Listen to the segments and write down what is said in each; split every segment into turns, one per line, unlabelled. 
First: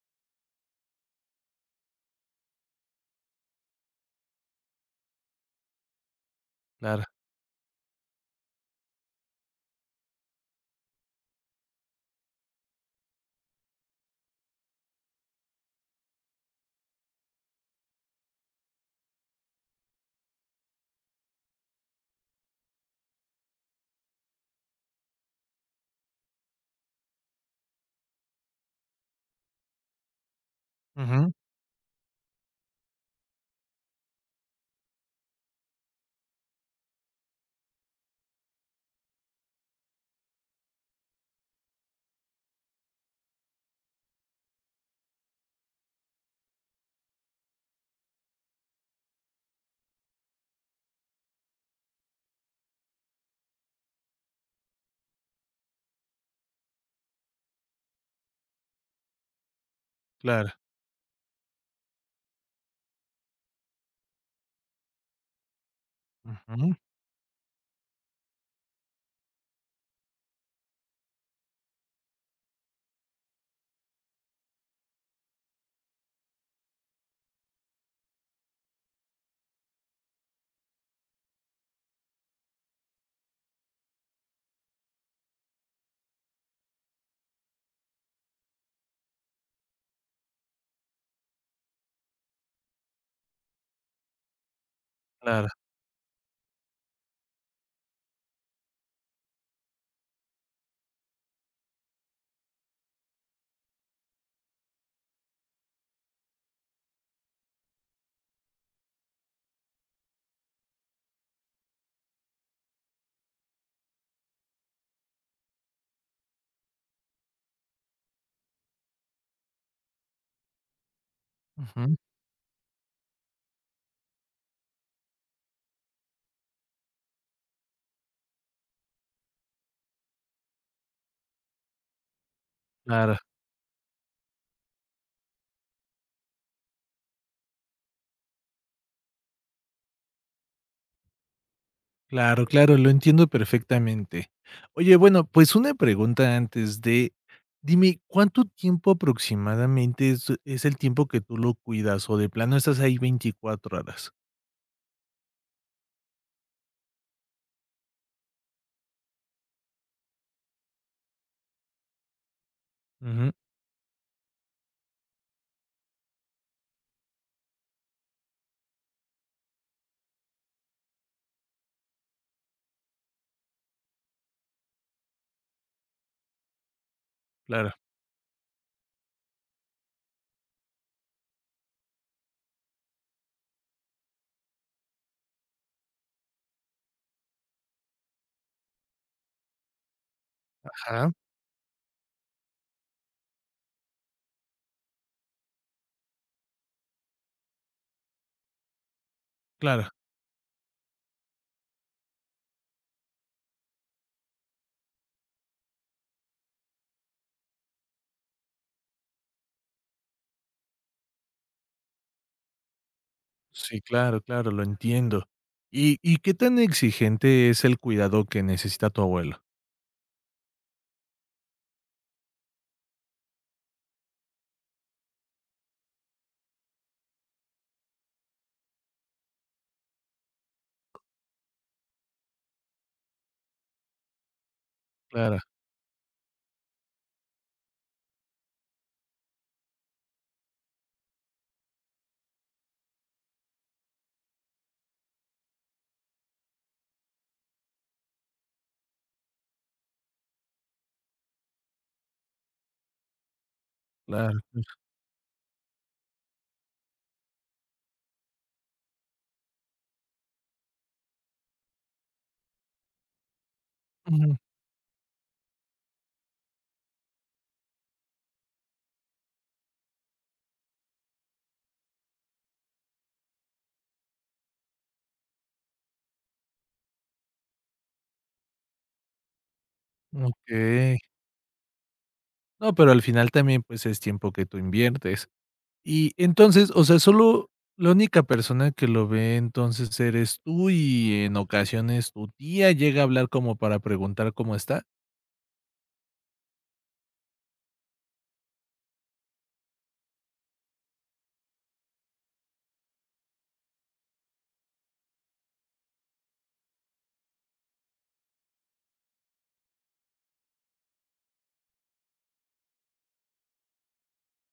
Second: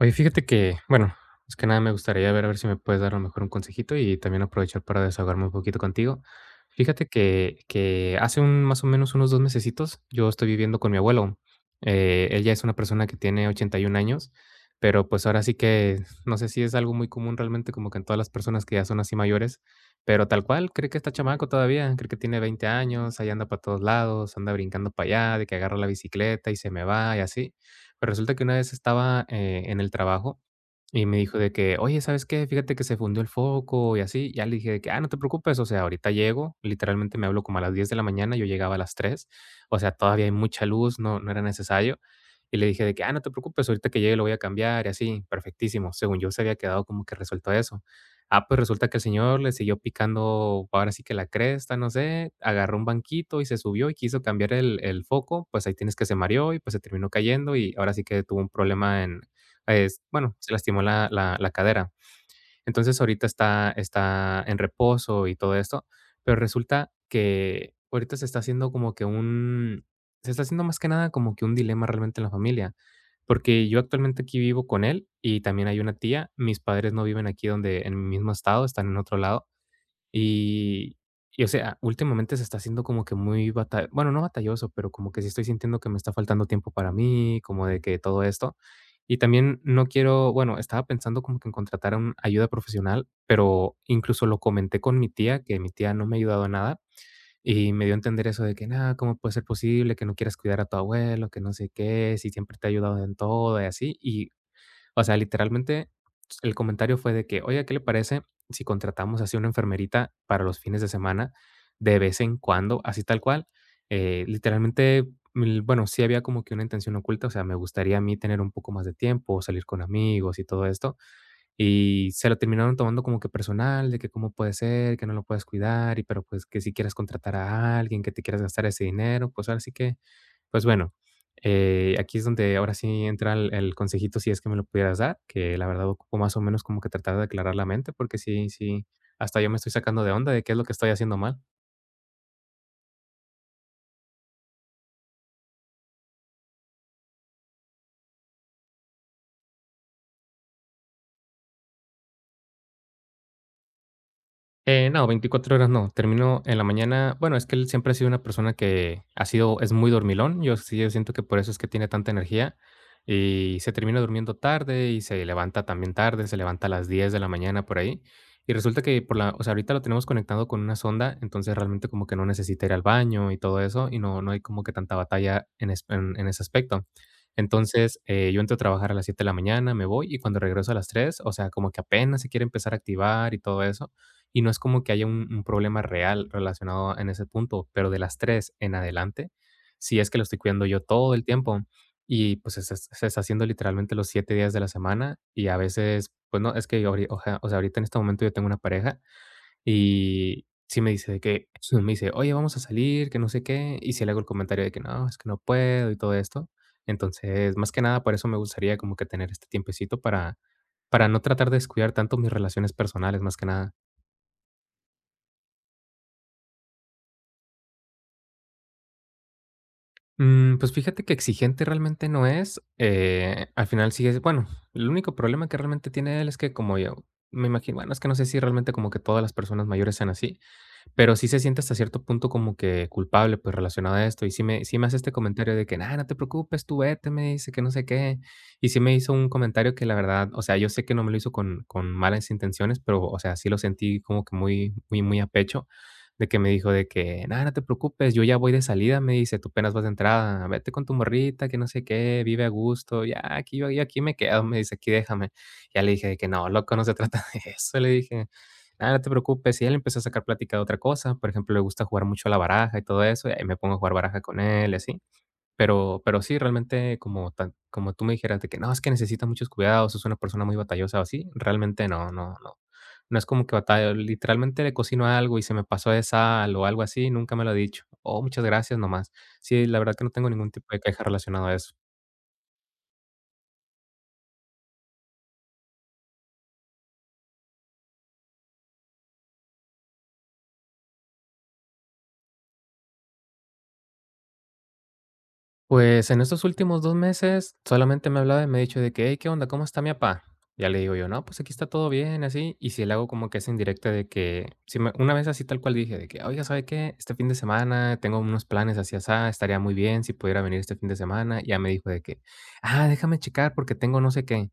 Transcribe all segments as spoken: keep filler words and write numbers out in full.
Oye, fíjate que, bueno, es que nada me gustaría ver a ver si me puedes dar a lo mejor un consejito y también aprovechar para desahogarme un poquito contigo.
Claro.
Fíjate que, que hace un, más o menos unos dos mesecitos yo estoy viviendo con mi abuelo. Eh, él ya es una persona que tiene ochenta y un años, pero pues ahora sí que no sé si es algo muy común realmente como que en todas las personas que ya son así mayores, pero tal cual, cree que está chamaco todavía, cree que tiene veinte años, ahí anda para todos lados, anda brincando para allá, de que agarra la bicicleta y se me va y así. Pero resulta que una vez estaba, eh, en el trabajo, y me
Ujú.
dijo de que: "Oye, ¿sabes qué? Fíjate que se fundió el foco y así". Ya le dije de que: "Ah, no te preocupes, o sea, ahorita llego". Literalmente me hablo como a las diez de la mañana, yo llegaba a las tres. O sea, todavía hay mucha luz, no no era necesario. Y le dije de que: "Ah, no te preocupes, ahorita que llegue lo voy a cambiar", y así, perfectísimo. Según yo se había quedado como que resuelto eso. Ah, pues resulta que el señor le siguió picando, ahora sí que la cresta, no sé, agarró un banquito y se subió y quiso cambiar el el foco, pues ahí tienes que se mareó y, pues, se terminó cayendo y ahora sí que tuvo un problema en es bueno,
Claro.
se lastimó la la la cadera. Entonces, ahorita está está en reposo y todo esto, pero
Ujú.
resulta que ahorita se está haciendo como que un se está haciendo más que nada como que un dilema realmente en la familia, porque yo actualmente aquí vivo con él y también hay una tía. Mis padres no viven aquí donde en mi mismo estado, están en otro lado. Y y, o sea, últimamente se está haciendo como que muy bata bueno, no batalloso, pero como que sí estoy sintiendo que me está faltando tiempo para mí, como de que todo esto. Y también no quiero bueno, estaba pensando como que en contratar un ayuda profesional, pero incluso lo comenté con mi tía,
Claro.
que mi tía no me ha ayudado en nada, y me dio a entender eso de que: nada ¿cómo puede ser posible que no quieras cuidar a tu abuelo, que no sé qué, si siempre te ha ayudado en todo?", y así. Y o sea, literalmente el comentario fue de que: "Oiga, ¿qué le parece si contratamos así una enfermerita para los fines de semana de vez en cuando?", así tal cual. Eh, literalmente, mm, bueno, sí había como que una intención oculta, o sea, me gustaría a mí tener un poco más de tiempo, salir con amigos y todo esto,
Ujú.
y se lo terminaron tomando como que personal, de que cómo puede ser, que no lo puedes cuidar y pero, pues, que si quieres contratar a alguien, que te quieras gastar ese dinero, pues, ahora sí que pues bueno, eh, aquí es donde ahora sí
Claro,
entra el, el consejito, si es que me lo pudieras dar, que la verdad ocupo más o menos como que tratar de aclarar la mente, porque sí, sí, hasta yo me estoy sacando de onda de qué es lo que estoy haciendo mal.
claro, claro, lo entiendo perfectamente. Oye, bueno, pues una pregunta antes de, dime, ¿cuánto tiempo aproximadamente es es el tiempo que tú lo cuidas o de plano estás ahí veinticuatro horas?
Eh, no, veinticuatro horas no, termino en la mañana. Bueno, es que él siempre ha sido una persona que ha sido es muy dormilón. Yo sí, yo siento que por eso es que tiene tanta energía
Ujú,
y se termina durmiendo tarde y se levanta también tarde, se levanta a las diez de la mañana por ahí. Y resulta que por la, o sea, ahorita lo tenemos conectado con una sonda, entonces realmente como que no necesita ir al baño y todo eso y no, no hay como que tanta batalla en, es- en, en ese aspecto.
claro.
Entonces, eh, yo entro a trabajar a las siete de la mañana, me voy y cuando regreso a las tres, o sea, como que apenas se quiere empezar a activar y todo eso. Y no es como que haya un un problema real relacionado en ese punto, pero de las tres en adelante, sí es que lo estoy cuidando yo
Ajá.
todo el tiempo y, pues, se es se está haciendo literalmente los siete días de la semana y a veces, pues no, es que ahori oja o sea, ahorita en este momento yo tengo una pareja
Claro,
y sí me dice de que me dice: "Oye, vamos a salir, que no sé qué", y si le hago el comentario de que: "No, es que no puedo", y todo esto. Entonces, más que nada, por eso me gustaría como que tener este tiempecito para para no tratar de descuidar tanto mis relaciones personales, más que nada.
sí, claro, claro, lo entiendo. ¿Y y qué tan exigente es el cuidado que necesita tu abuelo?
Mm, pues fíjate que exigente realmente no es, eh, al final sigue es- bueno, el único problema que realmente tiene él es que como yo me imagino, bueno, es que no sé si realmente como que todas las personas mayores sean así, pero sí se siente hasta cierto punto como que culpable, pues, relacionado a esto. Y sí me sí me hace este
Claro,
comentario de que: nada no te preocupes, tú vete", me dice, que no sé qué. Y sí me hizo un comentario que la verdad, o sea, yo sé que no me lo hizo con con malas intenciones, pero, o sea, sí lo sentí como que muy muy muy a pecho, de que me dijo de que: nada no te preocupes, yo ya voy de salida", me dice, "tú apenas vas de entrada, vete con tu morrita, que no sé qué, vive a gusto, ya aquí yo yo aquí me
claro.
quedo", me dice, "aquí déjame". Ya le dije de que: "No, loco, no se trata de eso", le dije. Ah, no te preocupes. Y él empezó a sacar plática de otra cosa. Por ejemplo, le gusta jugar mucho a la baraja y todo eso, y ahí me pongo a jugar baraja
Ujú,
con él y así. Pero pero sí, realmente, como tan como tú me dijeras de que: "No, es que necesita muchos cuidados, es una persona muy batallosa", o así, realmente no, no, no. No es como que batallo, literalmente le cocino algo y se me pasó de sal o algo así, nunca me lo ha dicho. "Oh, muchas gracias", nomás. Sí, la verdad que no tengo ningún tipo de
okey.
queja relacionado a eso.
No, pero al final también, pues, es tiempo que tú inviertes. Y entonces, o sea, solo la única persona que lo ve entonces eres tú, y en ocasiones tu tía llega a hablar como para preguntar cómo está.
Pues en estos últimos dos meses solamente me ha hablado y me ha dicho de que: "Hey, ¿qué onda? ¿Cómo está mi papá?". Ya le digo yo: "No, pues aquí está todo bien", así, y si le hago como que esa indirecta de que sí me una vez así tal cual dije de que: "Oiga, ¿sabe qué? Este fin de semana tengo unos planes así, asá, estaría muy bien si pudiera venir este fin de semana". Y Ya me dijo de que: "Ah, déjame checar porque tengo no sé qué".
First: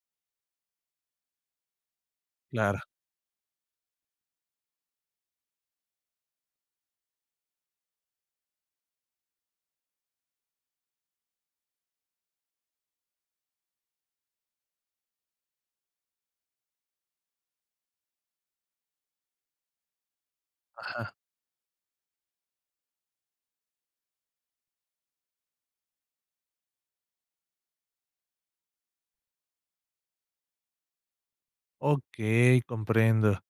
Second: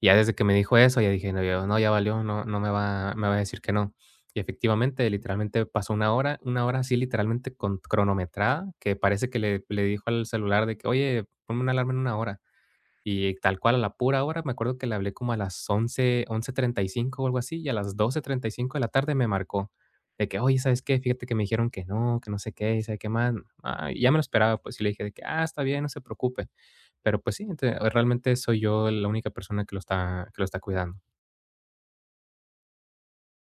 Y ya desde que me dijo eso, ya dije: "No, ya no, ya valió, no no me
Claro,
va me va a decir que no". Y efectivamente, literalmente pasó una hora, una hora así literalmente con cronometrada, que parece que le le dijo al celular de que: "Oye, ponme una alarma en una hora". Y tal cual, a la pura hora, me acuerdo que le hablé como a las once once treinta y cinco o algo así, y a las doce treinta y cinco de la tarde me marcó de que: "Oye, ¿sabes qué?
ajá.
Fíjate que me dijeron que no, que no sé qué, y sabe qué más". Ah, y ya me lo esperaba, pues, y le dije de que: "Ah, está bien, no se preocupe". Pero, pues sí, ente realmente soy yo la única persona que lo está que lo está cuidando.
Okey, comprendo.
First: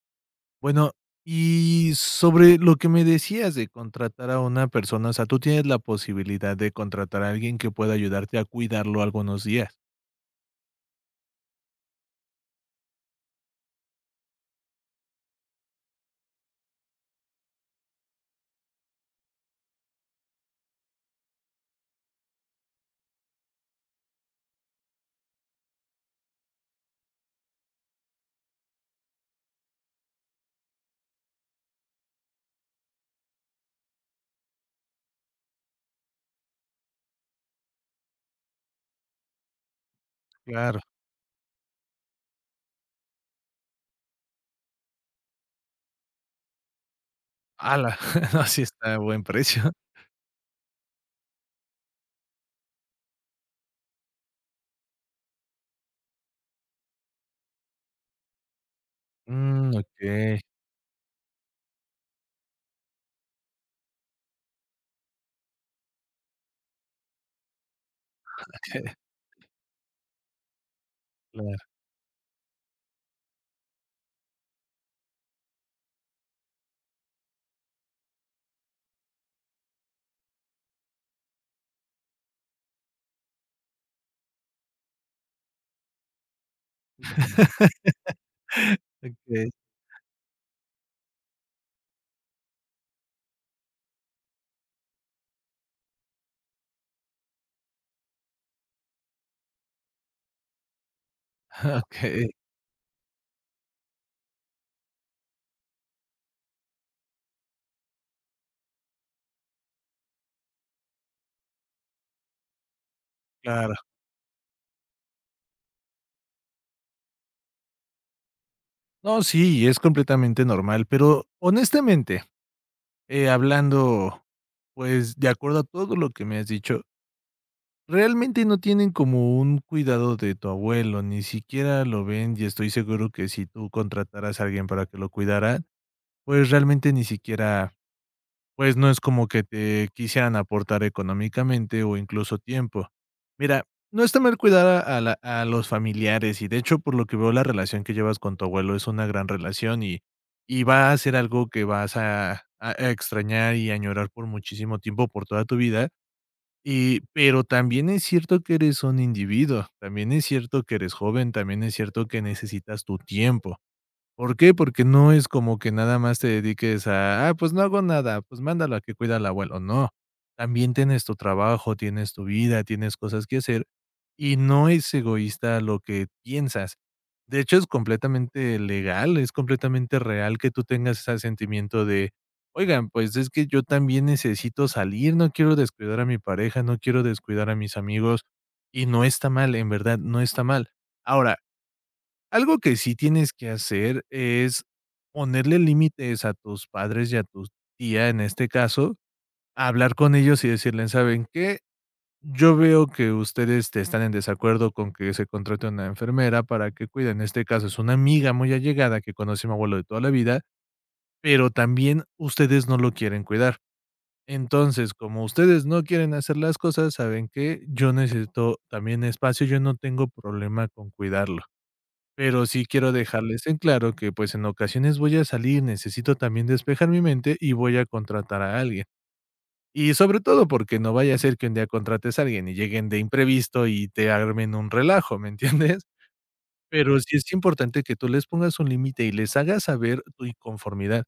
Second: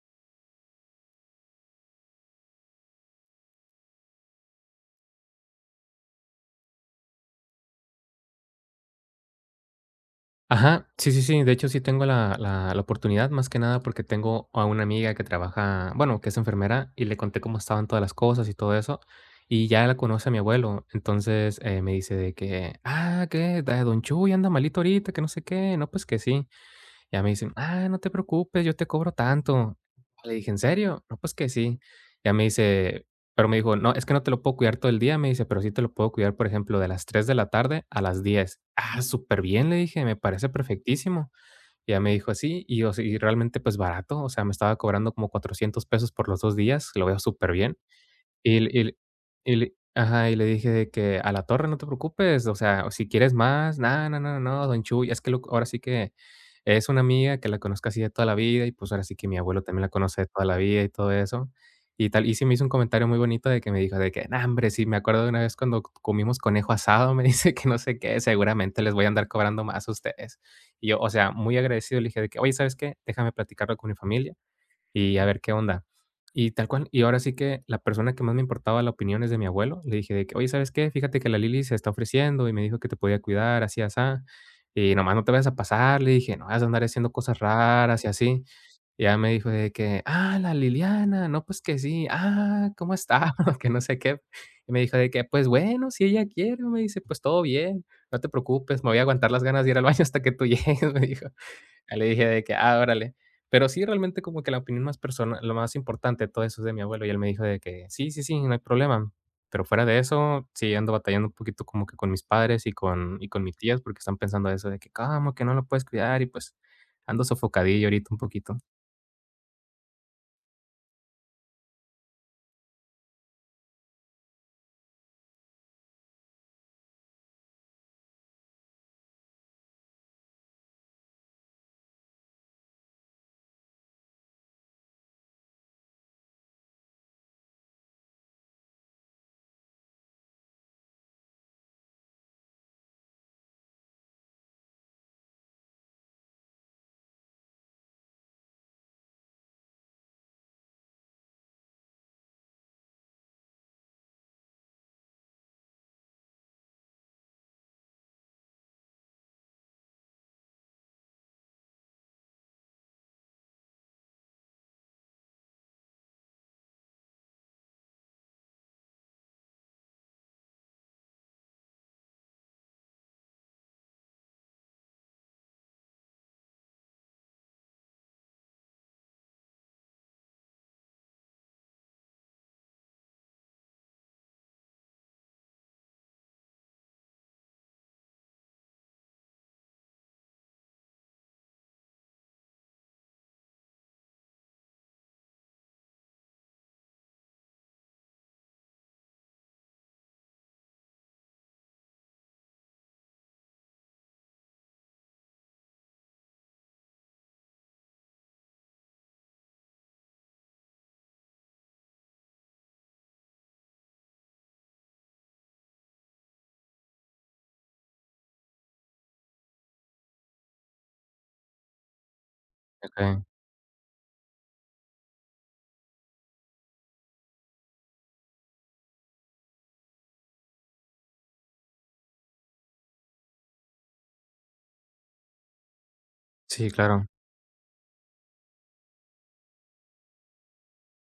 Bueno, y sobre lo que me decías de contratar a una persona, o sea, tú tienes la posibilidad de contratar a alguien que pueda ayudarte a cuidarlo algunos días.
Ajá, sí, sí, sí. De hecho, sí tengo la la la oportunidad, más que nada, porque tengo a una amiga que trabaja, bueno, que es enfermera, y le conté cómo estaban todas las cosas y todo eso, y ya la conoce a mi abuelo. Entonces, eh, me dice de que: "Ah, que Da don Chuy anda malito ahorita, que no sé qué". No, pues que sí. Ya me dicen: "Ah, no te preocupes, yo te cobro tanto". Le dije: "¿En serio?". "No, pues que sí". Ya me dice pero me dijo: "No, es que no te lo puedo cuidar todo el día", me dice, "pero sí te lo puedo cuidar, por ejemplo, de las tres de la tarde a las diez "Ah, súper bien le dije, "me parece
Claro.
perfectísimo". Ya me dijo así, y, o sea, y realmente, pues, barato, o sea, me estaba cobrando como cuatrocientos pesos por los dos días, lo veo súper bien
Ala, no,
y
sí
le
está
y
a buen
y
precio.
le ajá, y le dije de que: "A la torre, no te preocupes, o sea, o si quieres más, nada, no, no, no, no, don Chuy". Es que lo ahora sí que es una amiga que la conozco así de toda la vida y, pues, ahora sí que mi abuelo
Mm,
también la conoce de
okey.
toda la vida y todo eso, y tal. Y sí me hizo un comentario muy bonito de que me dijo de que: "No, hombre, sí, me acuerdo de una vez cuando comimos conejo asado", me dice que no sé qué, "seguramente les voy a andar cobrando más a ustedes". Y yo, o sea, muy
Claro.
agradecido, le dije de que: "Oye, ¿sabes qué? Déjame platicarlo con mi familia" y a ver qué onda. Y tal cual, y ahora sí que la persona que más me importaba la opinión es de mi abuelo. Le dije de que, oye, ¿sabes qué? Fíjate que la Lili se está ofreciendo y me dijo que te podía cuidar, así, así. Y nomás no te vayas a pasar, le dije, no vas a andar haciendo cosas raras y así. Y ya me dijo
Okey,
de que, ah, la Liliana, no, pues que sí, ah, ¿cómo está? que no sé qué. Y me dijo de que, pues bueno, si ella quiere, me dice, pues todo bien, no te preocupes, me voy a aguantar las ganas de ir al baño hasta que tú llegues, me dijo. Ya le dije
okey,
de que: "Ah, órale". Pero sí, realmente como que la opinión más persona lo más importante de todo eso es de mi abuelo, y él me dijo de que: "Sí, sí, sí, no hay problema". Pero fuera de eso, sí ando batallando un poquito como que con mis padres y con y con mis
claro.
tías, porque están pensando eso de que: "¿Cómo que no lo puedes cuidar?". Y pues, ando sofocadillo ahorita un poquito.
No, sí, es completamente normal, pero honestamente, eh, hablando, pues, de acuerdo a todo lo que me has dicho, realmente no tienen como un cuidado de tu abuelo, ni siquiera lo ven, y estoy seguro que si tú contrataras a alguien para que lo cuidara, pues, realmente ni siquiera. Pues no es como que te quisieran aportar económicamente o incluso tiempo. Mira, no está mal cuidar a, a la- a los familiares y de hecho por lo que veo la relación que llevas con tu abuelo es una gran relación, y, y va a ser algo que vas a, a- a extrañar y añorar por muchísimo tiempo, por toda tu vida. Y, pero también es cierto que eres un individuo, también es cierto que eres joven, también es cierto que necesitas tu tiempo. ¿Por qué? Porque no es como que nada más te dediques a: "Ah, pues no hago nada, pues mándalo a que cuide al abuelo", no. También tienes tu trabajo, tienes tu vida, tienes cosas que hacer, y no es egoísta lo que piensas. De hecho, es completamente legal, es completamente real que tú tengas ese sentimiento de: "Oigan, pues es que yo también necesito salir, no quiero descuidar a mi pareja, no quiero descuidar a mis amigos", y no está mal, en verdad no está mal. Ahora, algo que sí tienes que hacer es ponerle límites a tus padres y a tu tía, en este caso, hablar con ellos y decirles, ¿saben qué? Yo veo que ustedes te están en desacuerdo con que se contrate una enfermera para que cuide. En este caso es una amiga muy allegada que conoce a mi abuelo de toda la vida, pero también ustedes no lo quieren cuidar. Entonces, como ustedes no quieren hacer las cosas, saben que yo necesito también espacio, yo no tengo problema con cuidarlo. Pero sí quiero
Okey.
dejarles en claro que, pues, en ocasiones voy a salir, necesito también despejar mi mente y voy a contratar a alguien. Y sobre todo porque no vaya a ser que un día contrates a alguien y lleguen de imprevisto y te armen un relajo, ¿me entiendes?
Sí,
Pero
claro.
sí es importante que tú les pongas un límite y les hagas saber tu inconformidad.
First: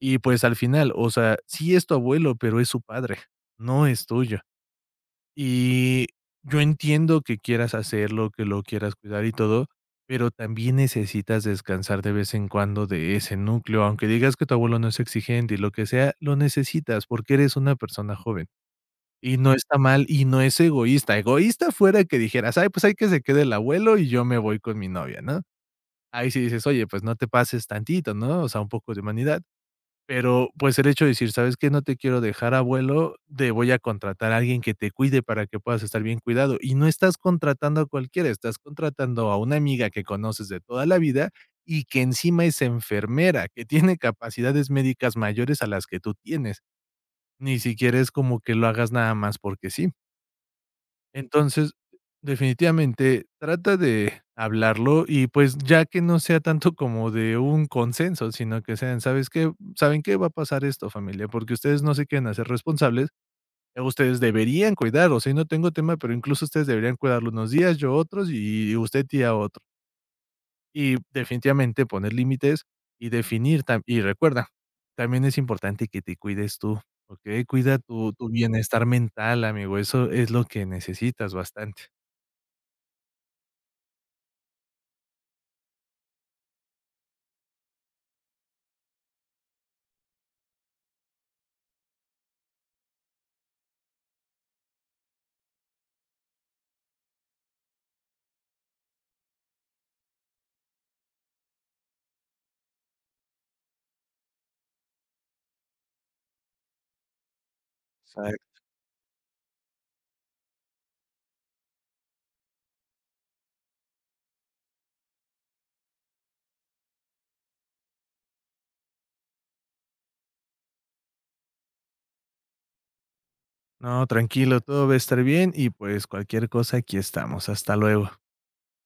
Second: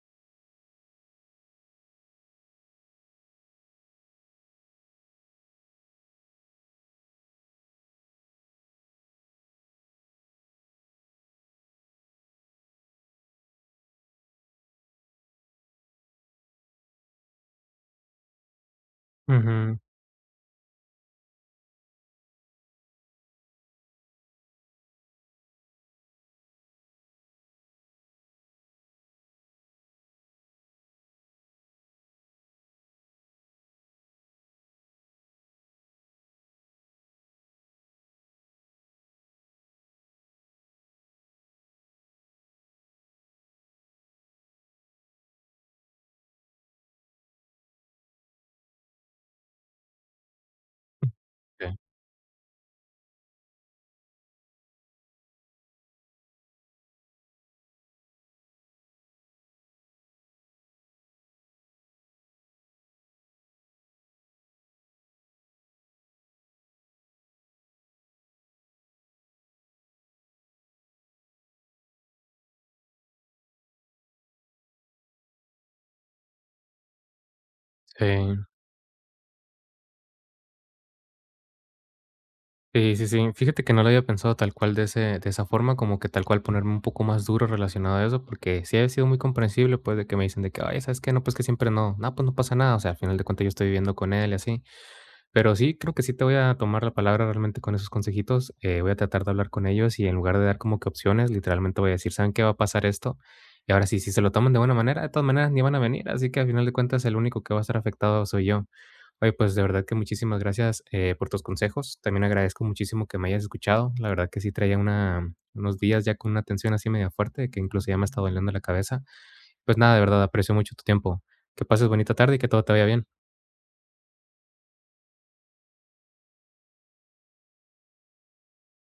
Y, pues, al final, o sea, sí es tu abuelo, pero es su padre, no es tuyo. Y yo entiendo que quieras hacerlo, que lo quieras cuidar y todo, pero también necesitas descansar de vez en cuando de ese núcleo, aunque digas que tu abuelo no es exigente y lo que sea, lo necesitas porque eres una persona joven. Y no está
Ujú.
mal y no es egoísta. Egoísta fuera que dijeras, ay, pues hay que se quede el abuelo y yo me voy con mi novia, ¿no? Ahí sí dices, oye, pues no te pases tantito, ¿no? O sea, un poco de humanidad. Pero, pues, el hecho de decir: "¿Sabes qué? No te quiero dejar, abuelo, te voy a contratar a alguien que te cuide para que puedas estar bien cuidado". Y no estás contratando a cualquiera, estás contratando a una amiga que conoces de toda la vida y que encima es enfermera, que tiene capacidades médicas mayores a las que tú tienes. Ni siquiera es como que lo hagas nada más porque sí.
Sí,
Entonces, definitivamente trata de hablarlo y, pues, ya que no sea tanto como de un consenso, sino que sean, ¿sabes qué? ¿Saben qué? Va a pasar esto, familia, porque ustedes no se quieren hacer responsables, eh, ustedes deberían cuidar, o sea, no tengo tema, pero incluso ustedes deberían cuidarlo unos días, yo otros y usted tía otro. Y definitivamente poner límites y definir tam y recuerda, también es importante que te cuides tú, ¿ok? Cuida tu tu
sí.
bienestar mental, amigo, eso es lo que necesitas bastante.
Sí, sí, sí. Fíjate que no lo había pensado tal cual de ese, de esa forma, como que tal cual ponerme un poco más duro relacionado a eso, porque sí ha sido muy comprensible, pues, de que me dicen de que, ay, ¿sabes qué? No, pues que siempre no, no, pues no pasa nada, o sea, al final de cuentas yo estoy viviendo con él y así. Pero sí, creo que sí te voy a tomar la palabra realmente con esos consejitos. Eh, voy a tratar de hablar con ellos y en lugar de dar como que opciones, literalmente voy a decir, ¿saben qué va a pasar esto? Y ahora sí, si se lo toman de buena manera, de todas maneras ni van a venir. Así que al final de cuentas, el único que va a estar afectado soy
Exacto.
yo. Oye, pues de verdad que muchísimas gracias eh, por tus consejos. También agradezco muchísimo que me hayas escuchado. La verdad que sí traía una, unos días ya con una tensión así media fuerte, que incluso ya me está doliendo la cabeza. Pues nada, de verdad, aprecio mucho tu tiempo. Que pases bonita tarde y que todo te vaya bien.
No, tranquilo, todo va a estar bien y pues cualquier cosa aquí estamos. Hasta luego.